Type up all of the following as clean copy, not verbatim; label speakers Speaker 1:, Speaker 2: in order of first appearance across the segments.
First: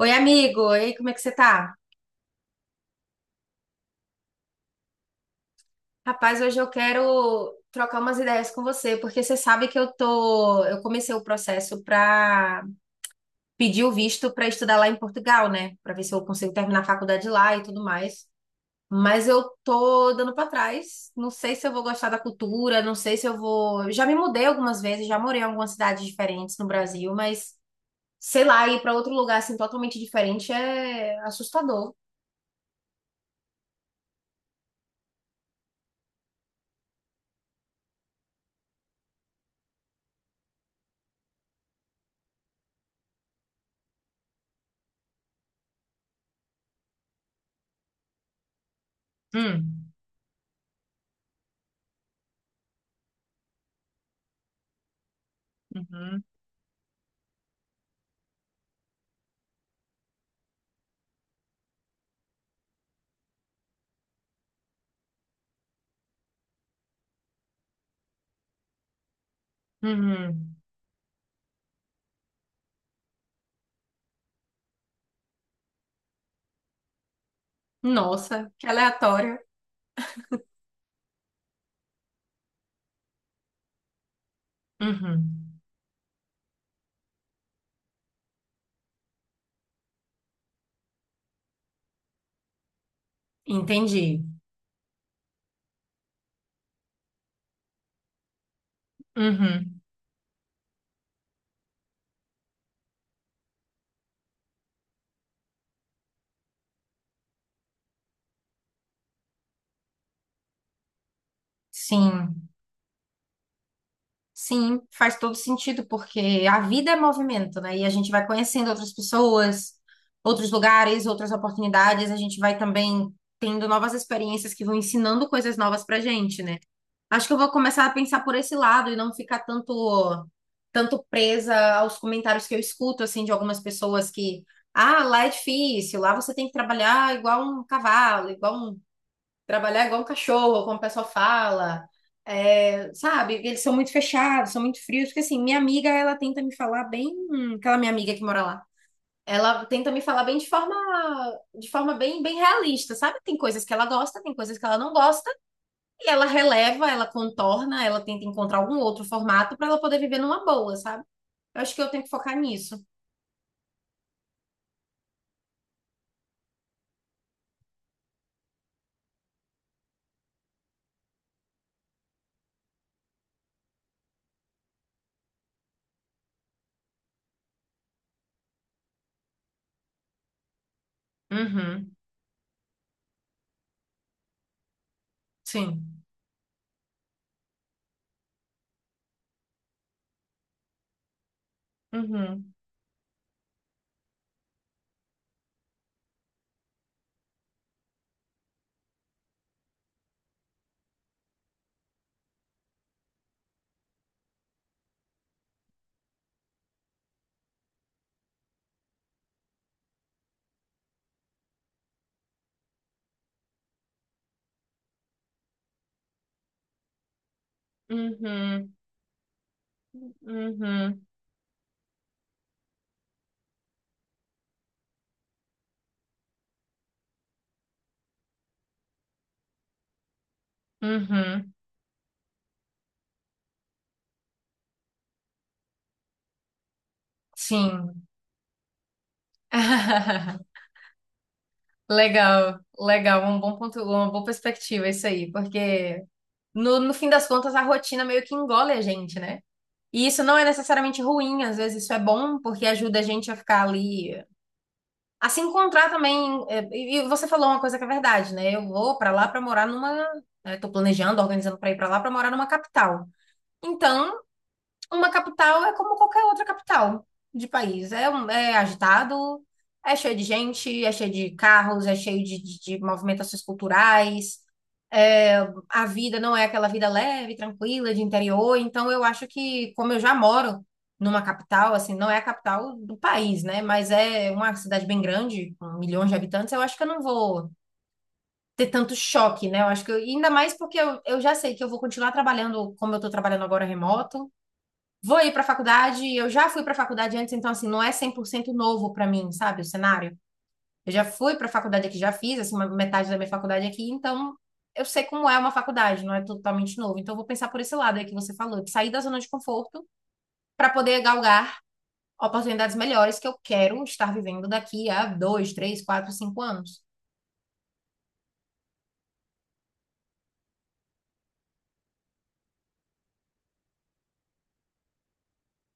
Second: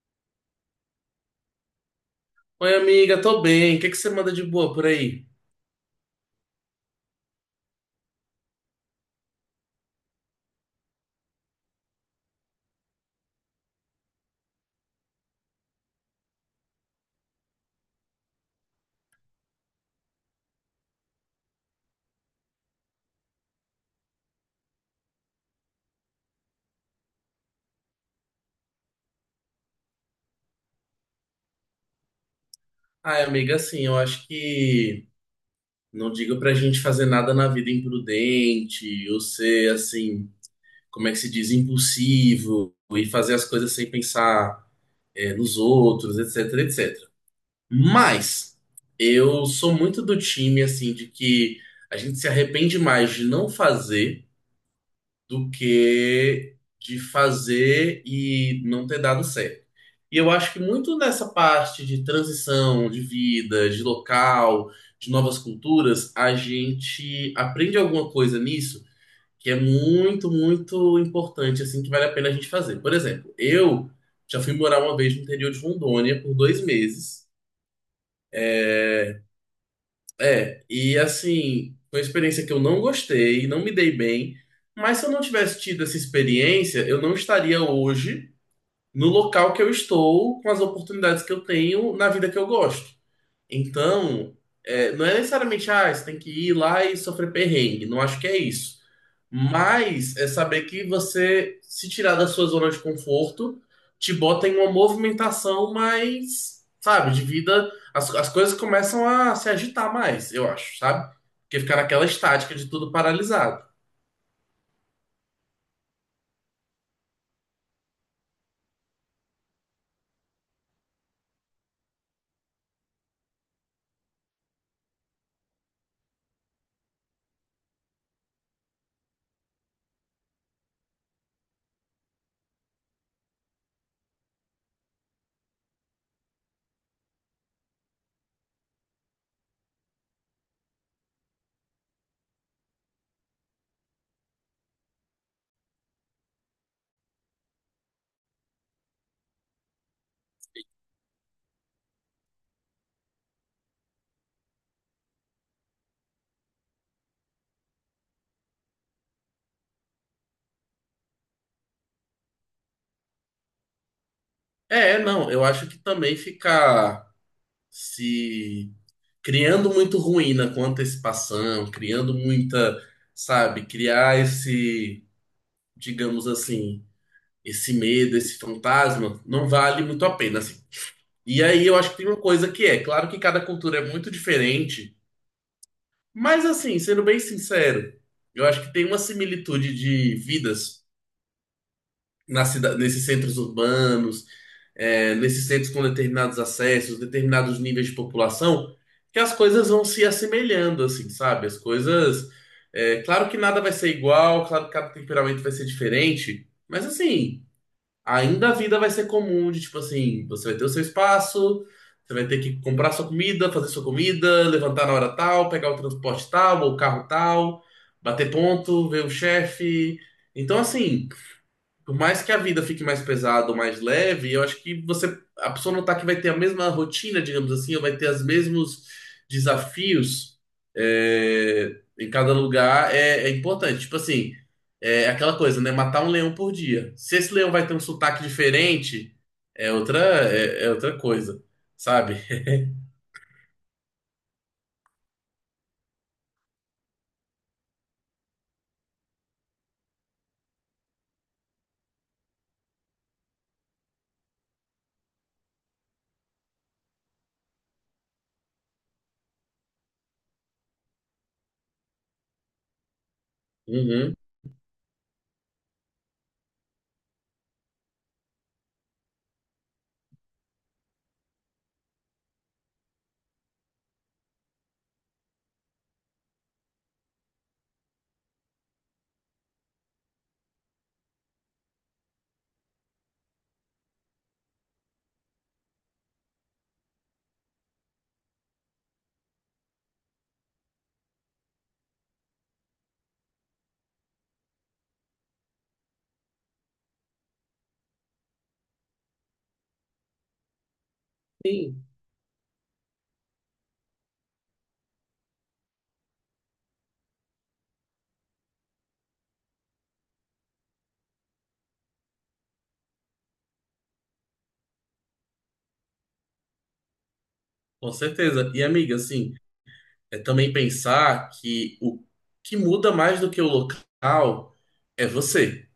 Speaker 1: Oi, amigo. E aí, como é que você tá?
Speaker 2: Oi, amiga, tô bem. O que que você manda de boa por aí?
Speaker 1: Rapaz, hoje eu quero trocar umas ideias com você, porque você sabe que eu comecei o processo para pedir o visto para estudar lá em Portugal, né? Para ver se eu consigo terminar a faculdade lá e tudo mais. Mas eu tô dando para trás. Não sei se eu vou gostar da cultura, não sei se eu vou. Eu Já me mudei algumas vezes, já morei em algumas cidades diferentes no Brasil, mas sei lá, ir para outro lugar assim totalmente diferente é assustador.
Speaker 2: Ai, amiga, assim, eu acho que não digo pra gente fazer nada na vida imprudente, ou ser, assim, como é que se diz, impulsivo, e fazer as coisas sem pensar, nos outros, etc, etc. Mas eu sou
Speaker 1: Hum.
Speaker 2: muito do time, assim, de que a gente se arrepende mais de não fazer do
Speaker 1: Uhum.
Speaker 2: que de fazer e não ter dado certo. E eu acho que muito nessa parte de transição, de vida, de local, de novas culturas, a gente aprende alguma coisa nisso que é muito,
Speaker 1: Uhum.
Speaker 2: muito importante, assim, que vale a pena a gente fazer. Por exemplo, eu já fui morar uma vez no interior de Rondônia por dois meses.
Speaker 1: Nossa, que aleatório.
Speaker 2: É, e assim, foi uma experiência que eu não gostei, não me dei bem, mas se eu não
Speaker 1: Uhum.
Speaker 2: tivesse tido essa experiência, eu não estaria hoje no local que eu estou, com as oportunidades que eu tenho na vida que eu gosto.
Speaker 1: Entendi.
Speaker 2: Então, não é necessariamente, ah, você tem que ir lá e sofrer perrengue. Não acho que é isso.
Speaker 1: Uhum.
Speaker 2: Mas é saber que você se tirar da sua zona de conforto te bota em uma movimentação mais, sabe, de vida. As coisas começam a se agitar mais, eu acho, sabe? Porque ficar naquela
Speaker 1: Sim,
Speaker 2: estática de tudo paralisado.
Speaker 1: sim, faz todo sentido, porque a vida é movimento, né? E a gente vai conhecendo outras pessoas, outros lugares, outras oportunidades, a gente vai também tendo novas experiências que vão ensinando coisas novas pra gente, né? Acho que eu vou começar a pensar por esse lado e não ficar tanto, presa aos comentários que eu escuto, assim, de algumas pessoas que. Ah, lá é difícil, lá você tem que trabalhar igual um cavalo, igual um trabalhar igual um cachorro, como o pessoal fala. É, sabe, eles são muito fechados, são muito frios, porque assim, minha amiga, ela tenta me falar bem, aquela minha amiga que mora lá. Ela tenta me falar bem de forma bem, bem realista, sabe? Tem coisas que ela gosta, tem coisas que ela não gosta, e ela releva, ela contorna, ela tenta encontrar algum outro formato para ela poder viver numa boa, sabe? Eu acho que eu tenho que focar nisso.
Speaker 2: É, não, eu acho que também ficar se criando muito ruína com antecipação, criando muita, sabe, criar esse, digamos assim, esse medo, esse fantasma, não vale muito a pena, assim. E aí eu acho
Speaker 1: Uhum,
Speaker 2: que tem uma coisa que é, claro que cada cultura é muito diferente,
Speaker 1: sim.
Speaker 2: mas assim, sendo bem sincero, eu acho que tem uma similitude de vidas
Speaker 1: Uhum,
Speaker 2: nesses centros urbanos, nesses centros com determinados acessos, determinados níveis de população, que as coisas vão se assemelhando, assim, sabe? As coisas. Claro que nada vai ser igual, claro que cada temperamento vai ser diferente, mas assim, ainda a vida vai ser comum de tipo assim, você vai ter o seu espaço, você vai ter que comprar sua comida, fazer sua comida, levantar na hora tal, pegar o transporte tal, ou o carro tal, bater
Speaker 1: uhum,
Speaker 2: ponto, ver o chefe. Então,
Speaker 1: uhum,
Speaker 2: assim. Por mais que a vida fique mais pesada ou mais leve, eu acho que você, a pessoa notar que vai ter a mesma rotina, digamos assim, ou vai ter os mesmos desafios
Speaker 1: uhum,
Speaker 2: em cada lugar é importante. Tipo assim, é aquela coisa, né? Matar um leão por dia. Se esse leão vai ter um
Speaker 1: sim.
Speaker 2: sotaque diferente, é outra, é, é outra coisa, sabe?
Speaker 1: Legal, legal, um bom ponto, uma boa perspectiva isso aí, porque no fim das contas a rotina meio que engole a gente, né? E isso não é necessariamente ruim, às vezes isso é bom, porque ajuda a gente a ficar ali, a se encontrar também. E você falou uma coisa que é verdade, né? Eu vou pra lá pra morar numa, né, tô planejando, organizando pra ir pra lá pra morar numa capital. Então,
Speaker 2: Uhum,
Speaker 1: uma capital é como qualquer outra capital de país. É, é agitado, é cheio de gente, é cheio de carros, é cheio de movimentações culturais. É, a vida não é aquela vida leve, tranquila, de interior. Então, eu acho que, como eu já moro numa capital, assim, não é a capital do país, né? Mas é uma cidade bem grande, com milhões de habitantes, eu acho que eu não vou ter tanto choque, né? Eu acho que ainda mais porque eu já sei que eu vou continuar trabalhando como eu estou trabalhando agora remoto. Vou ir para a faculdade, eu já fui para a faculdade antes, então assim, não é 100% novo para mim, sabe, o cenário. Eu já fui para a
Speaker 2: sim,
Speaker 1: faculdade aqui, já fiz assim uma metade da minha faculdade aqui, então eu sei como é uma faculdade, não é totalmente novo. Então eu vou pensar por esse lado aí que você falou, de sair da zona de conforto para poder galgar oportunidades melhores que eu quero estar vivendo daqui a 2, 3, 4, 5 anos.
Speaker 2: com certeza. E amiga, assim, é também pensar que o que muda mais do que o local é você.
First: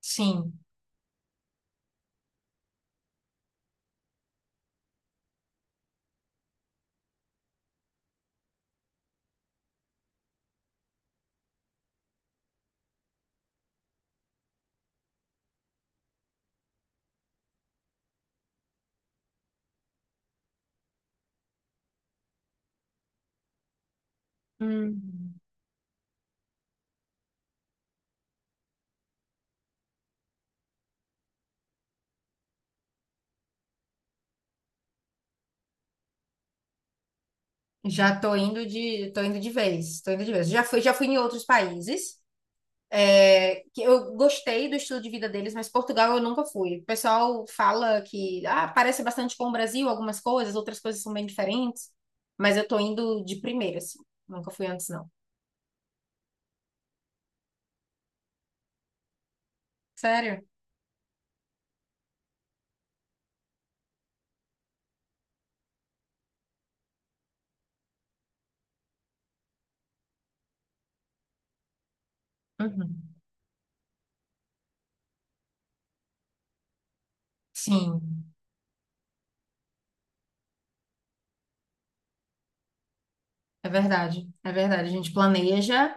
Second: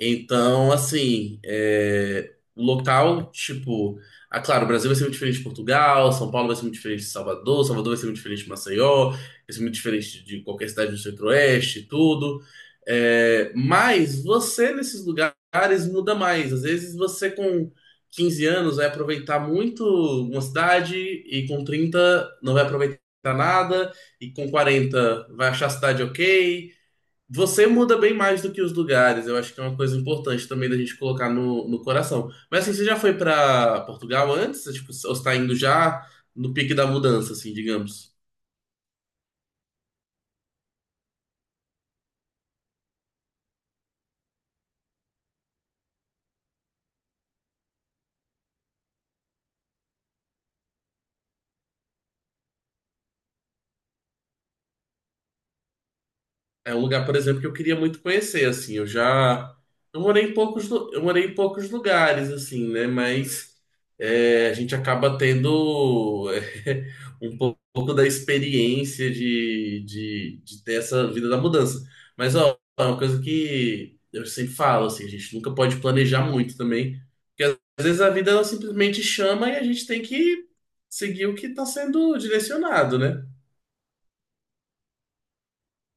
Speaker 1: Sim.
Speaker 2: assim, é, o local, tipo, ah, claro, o Brasil vai ser muito diferente de Portugal, São Paulo vai ser muito diferente de Salvador, Salvador vai ser muito diferente de Maceió, vai ser muito diferente de qualquer cidade do Centro-Oeste, e tudo. É, mas você nesses lugares muda mais. Às vezes você com 15 anos vai aproveitar muito uma cidade e com 30 não vai aproveitar nada, e com quarenta
Speaker 1: Hum.
Speaker 2: vai achar a cidade ok. Você muda bem mais do que os lugares. Eu acho que é uma coisa importante também da gente colocar no coração. Mas assim, você já foi pra Portugal antes? Tipo, ou está indo já no pique da mudança, assim, digamos?
Speaker 1: Já tô indo de vez, tô indo de vez. Já fui em outros países. É, que eu gostei do estilo de vida deles, mas Portugal eu nunca fui. O pessoal fala que ah, parece bastante com o Brasil, algumas coisas, outras coisas são bem diferentes, mas eu tô indo de primeira, assim. Nunca fui antes, não.
Speaker 2: É um lugar, por exemplo, que eu queria muito conhecer, assim.
Speaker 1: Sério?
Speaker 2: Eu morei em poucos lugares, assim, né? Mas é, a gente acaba tendo pouco da experiência de ter essa vida da mudança. Mas ó, é uma
Speaker 1: Uhum.
Speaker 2: coisa que eu sempre falo, assim, a gente nunca pode planejar muito também, porque às vezes a
Speaker 1: Sim,
Speaker 2: vida ela simplesmente chama e a gente tem que seguir o que está sendo direcionado, né?
Speaker 1: é verdade. É verdade. A gente planeja,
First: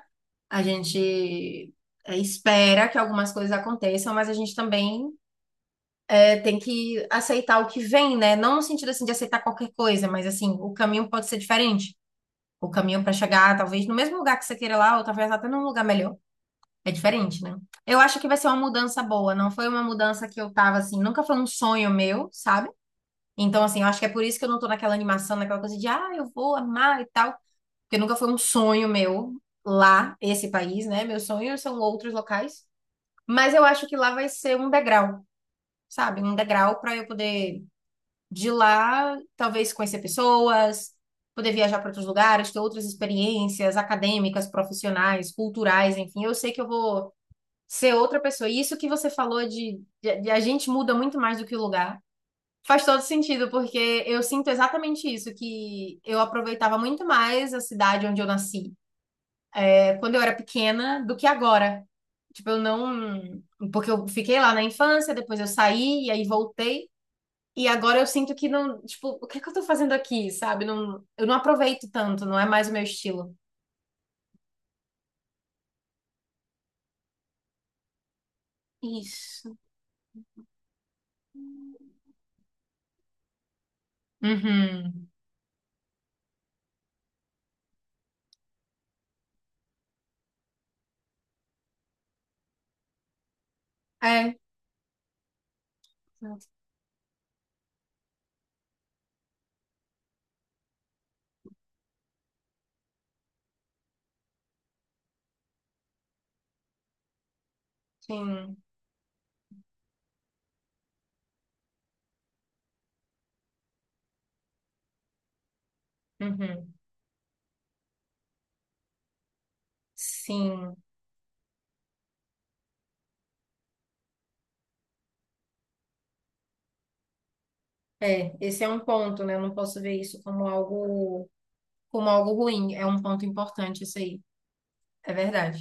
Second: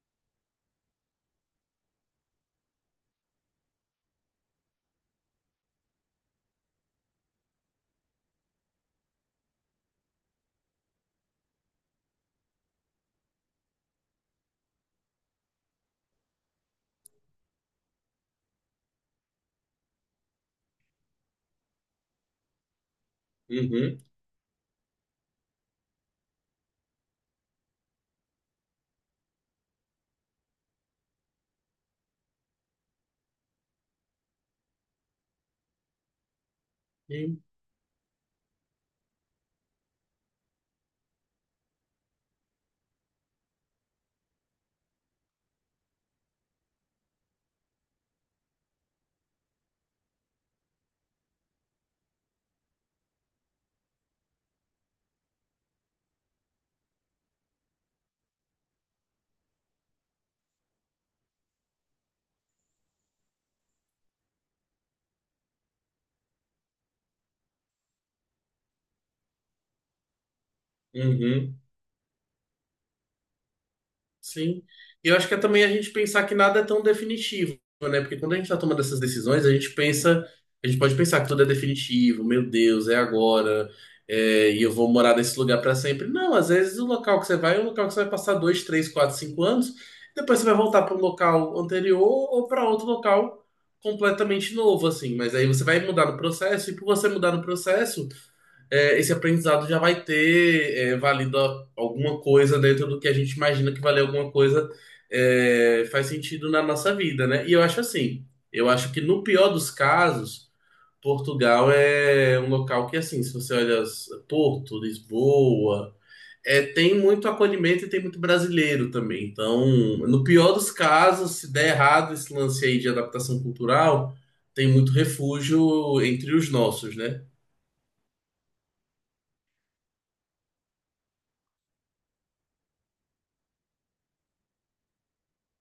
Speaker 1: a gente espera que algumas coisas aconteçam, mas a gente também tem que aceitar o que vem, né? Não no sentido assim de aceitar qualquer coisa, mas assim, o caminho pode ser diferente. O caminho para chegar, talvez, no mesmo lugar que você queira lá, ou talvez até num lugar melhor. É diferente, né? Eu acho que vai ser uma mudança boa. Não foi uma mudança que eu tava assim, nunca foi um sonho meu, sabe? Então, assim, eu
Speaker 2: Uhum,
Speaker 1: acho que é por isso que eu não tô naquela animação, naquela coisa de, ah, eu vou amar e tal. Porque nunca foi um sonho meu lá, esse país, né? Meus sonhos são outros locais. Mas eu acho que lá vai ser um degrau, sabe? Um degrau para eu poder de lá talvez conhecer pessoas, poder viajar para outros lugares, ter outras experiências acadêmicas, profissionais, culturais, enfim. Eu sei que eu vou ser outra pessoa. E isso que você falou de a gente muda muito mais do que o lugar. Faz todo sentido, porque eu sinto exatamente isso, que eu aproveitava muito mais a cidade onde eu nasci, quando eu era pequena, do que agora. Tipo, eu não. Porque eu fiquei lá na infância, depois eu saí e aí voltei. E agora eu sinto que não, tipo, o que é que eu tô fazendo aqui, sabe? Não, eu não
Speaker 2: uhum.
Speaker 1: aproveito tanto, não é mais o meu estilo.
Speaker 2: Sim. E eu acho que é também a gente pensar que nada é tão definitivo, né? Porque quando a gente tá tomando essas decisões,
Speaker 1: Isso.
Speaker 2: a gente pode pensar que tudo é definitivo, meu Deus, é agora, e eu vou
Speaker 1: Uhum.
Speaker 2: morar nesse lugar para sempre. Não, às vezes o local que você vai é um local que você vai passar dois, três, quatro, cinco anos, depois você vai voltar para um local anterior ou para outro local
Speaker 1: É,
Speaker 2: completamente novo, assim. Mas aí você vai mudar no processo, e por você mudar no processo esse aprendizado já vai ter valido alguma coisa dentro do que a gente imagina que valer alguma coisa faz sentido na nossa vida, né? E eu acho assim,
Speaker 1: sim.
Speaker 2: eu acho que no pior dos casos, Portugal é um local que, assim, se você olha Porto, Lisboa,
Speaker 1: Uhum.
Speaker 2: tem muito acolhimento e tem muito brasileiro também. Então, no pior dos
Speaker 1: Sim.
Speaker 2: casos, se der errado esse lance aí de adaptação cultural, tem muito refúgio entre os nossos, né?
Speaker 1: É, esse é um ponto, né? Eu não posso ver isso como algo ruim. É um ponto importante isso aí. É verdade.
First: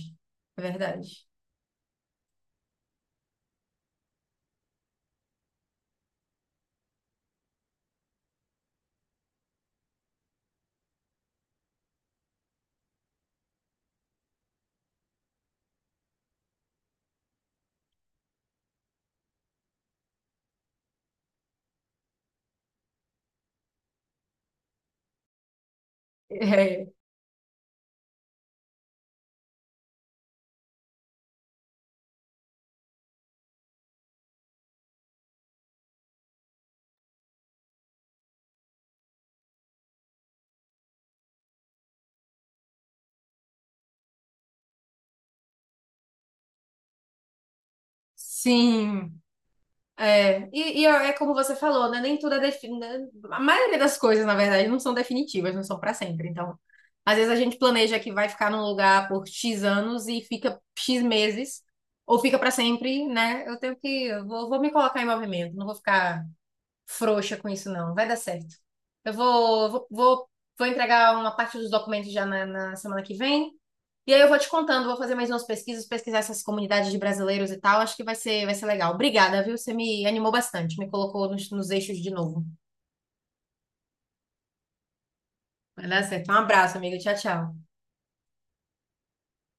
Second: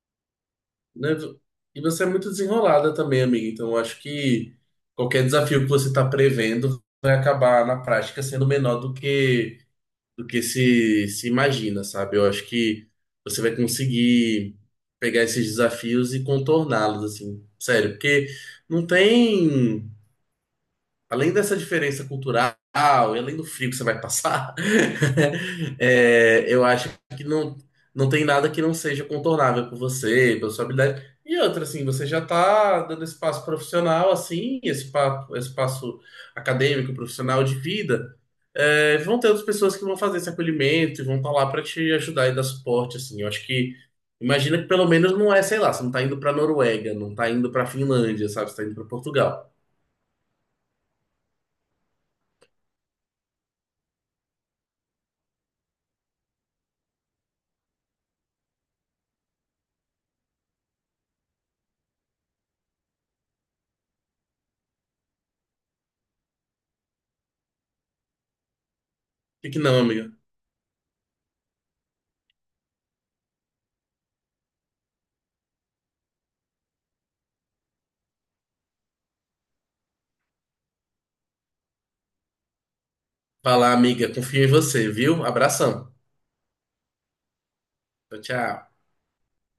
Speaker 1: É
Speaker 2: Né?
Speaker 1: verdade.
Speaker 2: E você é muito desenrolada também, amiga. Então, eu acho que qualquer desafio que você está prevendo vai acabar na prática sendo menor do que se imagina, sabe? Eu acho que você vai conseguir pegar esses desafios e contorná-los, assim, sério, porque não tem além dessa diferença cultural e além do frio que você vai passar, eu
Speaker 1: É.
Speaker 2: acho que não, não tem nada que não seja contornável por você, pela sua habilidade. E outra, assim, você já tá dando esse passo profissional, assim, esse, papo, esse acadêmico, profissional de vida. É, vão ter outras pessoas que vão fazer esse acolhimento e vão estar lá para te ajudar e dar suporte, assim. Eu acho que, imagina que pelo menos não é, sei lá, você não tá indo pra Noruega, não tá indo pra Finlândia, sabe? Você tá indo pra
Speaker 1: Sim.
Speaker 2: Portugal.
Speaker 1: É. Como você falou, né? Nem tudo é definido. A maioria das coisas, na verdade, não são definitivas, não são para sempre. Então, às vezes a gente planeja que vai ficar num lugar por X anos e fica X meses, ou fica para sempre, né? Eu tenho que. Eu Vou, vou me colocar em movimento, não vou ficar frouxa com isso, não. Vai dar certo. Eu
Speaker 2: Por que que
Speaker 1: vou,
Speaker 2: não,
Speaker 1: vou,
Speaker 2: amiga?
Speaker 1: vou, vou entregar uma parte dos documentos já na semana que vem. E aí eu vou te contando, vou fazer mais umas pesquisas, pesquisar essas comunidades de brasileiros e tal. Acho que vai ser legal. Obrigada, viu? Você me animou bastante, me colocou nos eixos de novo.
Speaker 2: Vai, amiga. Confio em você, viu?
Speaker 1: Vai
Speaker 2: Abração.
Speaker 1: dar certo. Um abraço, amigo. Tchau, tchau.
Speaker 2: Tchau, tchau.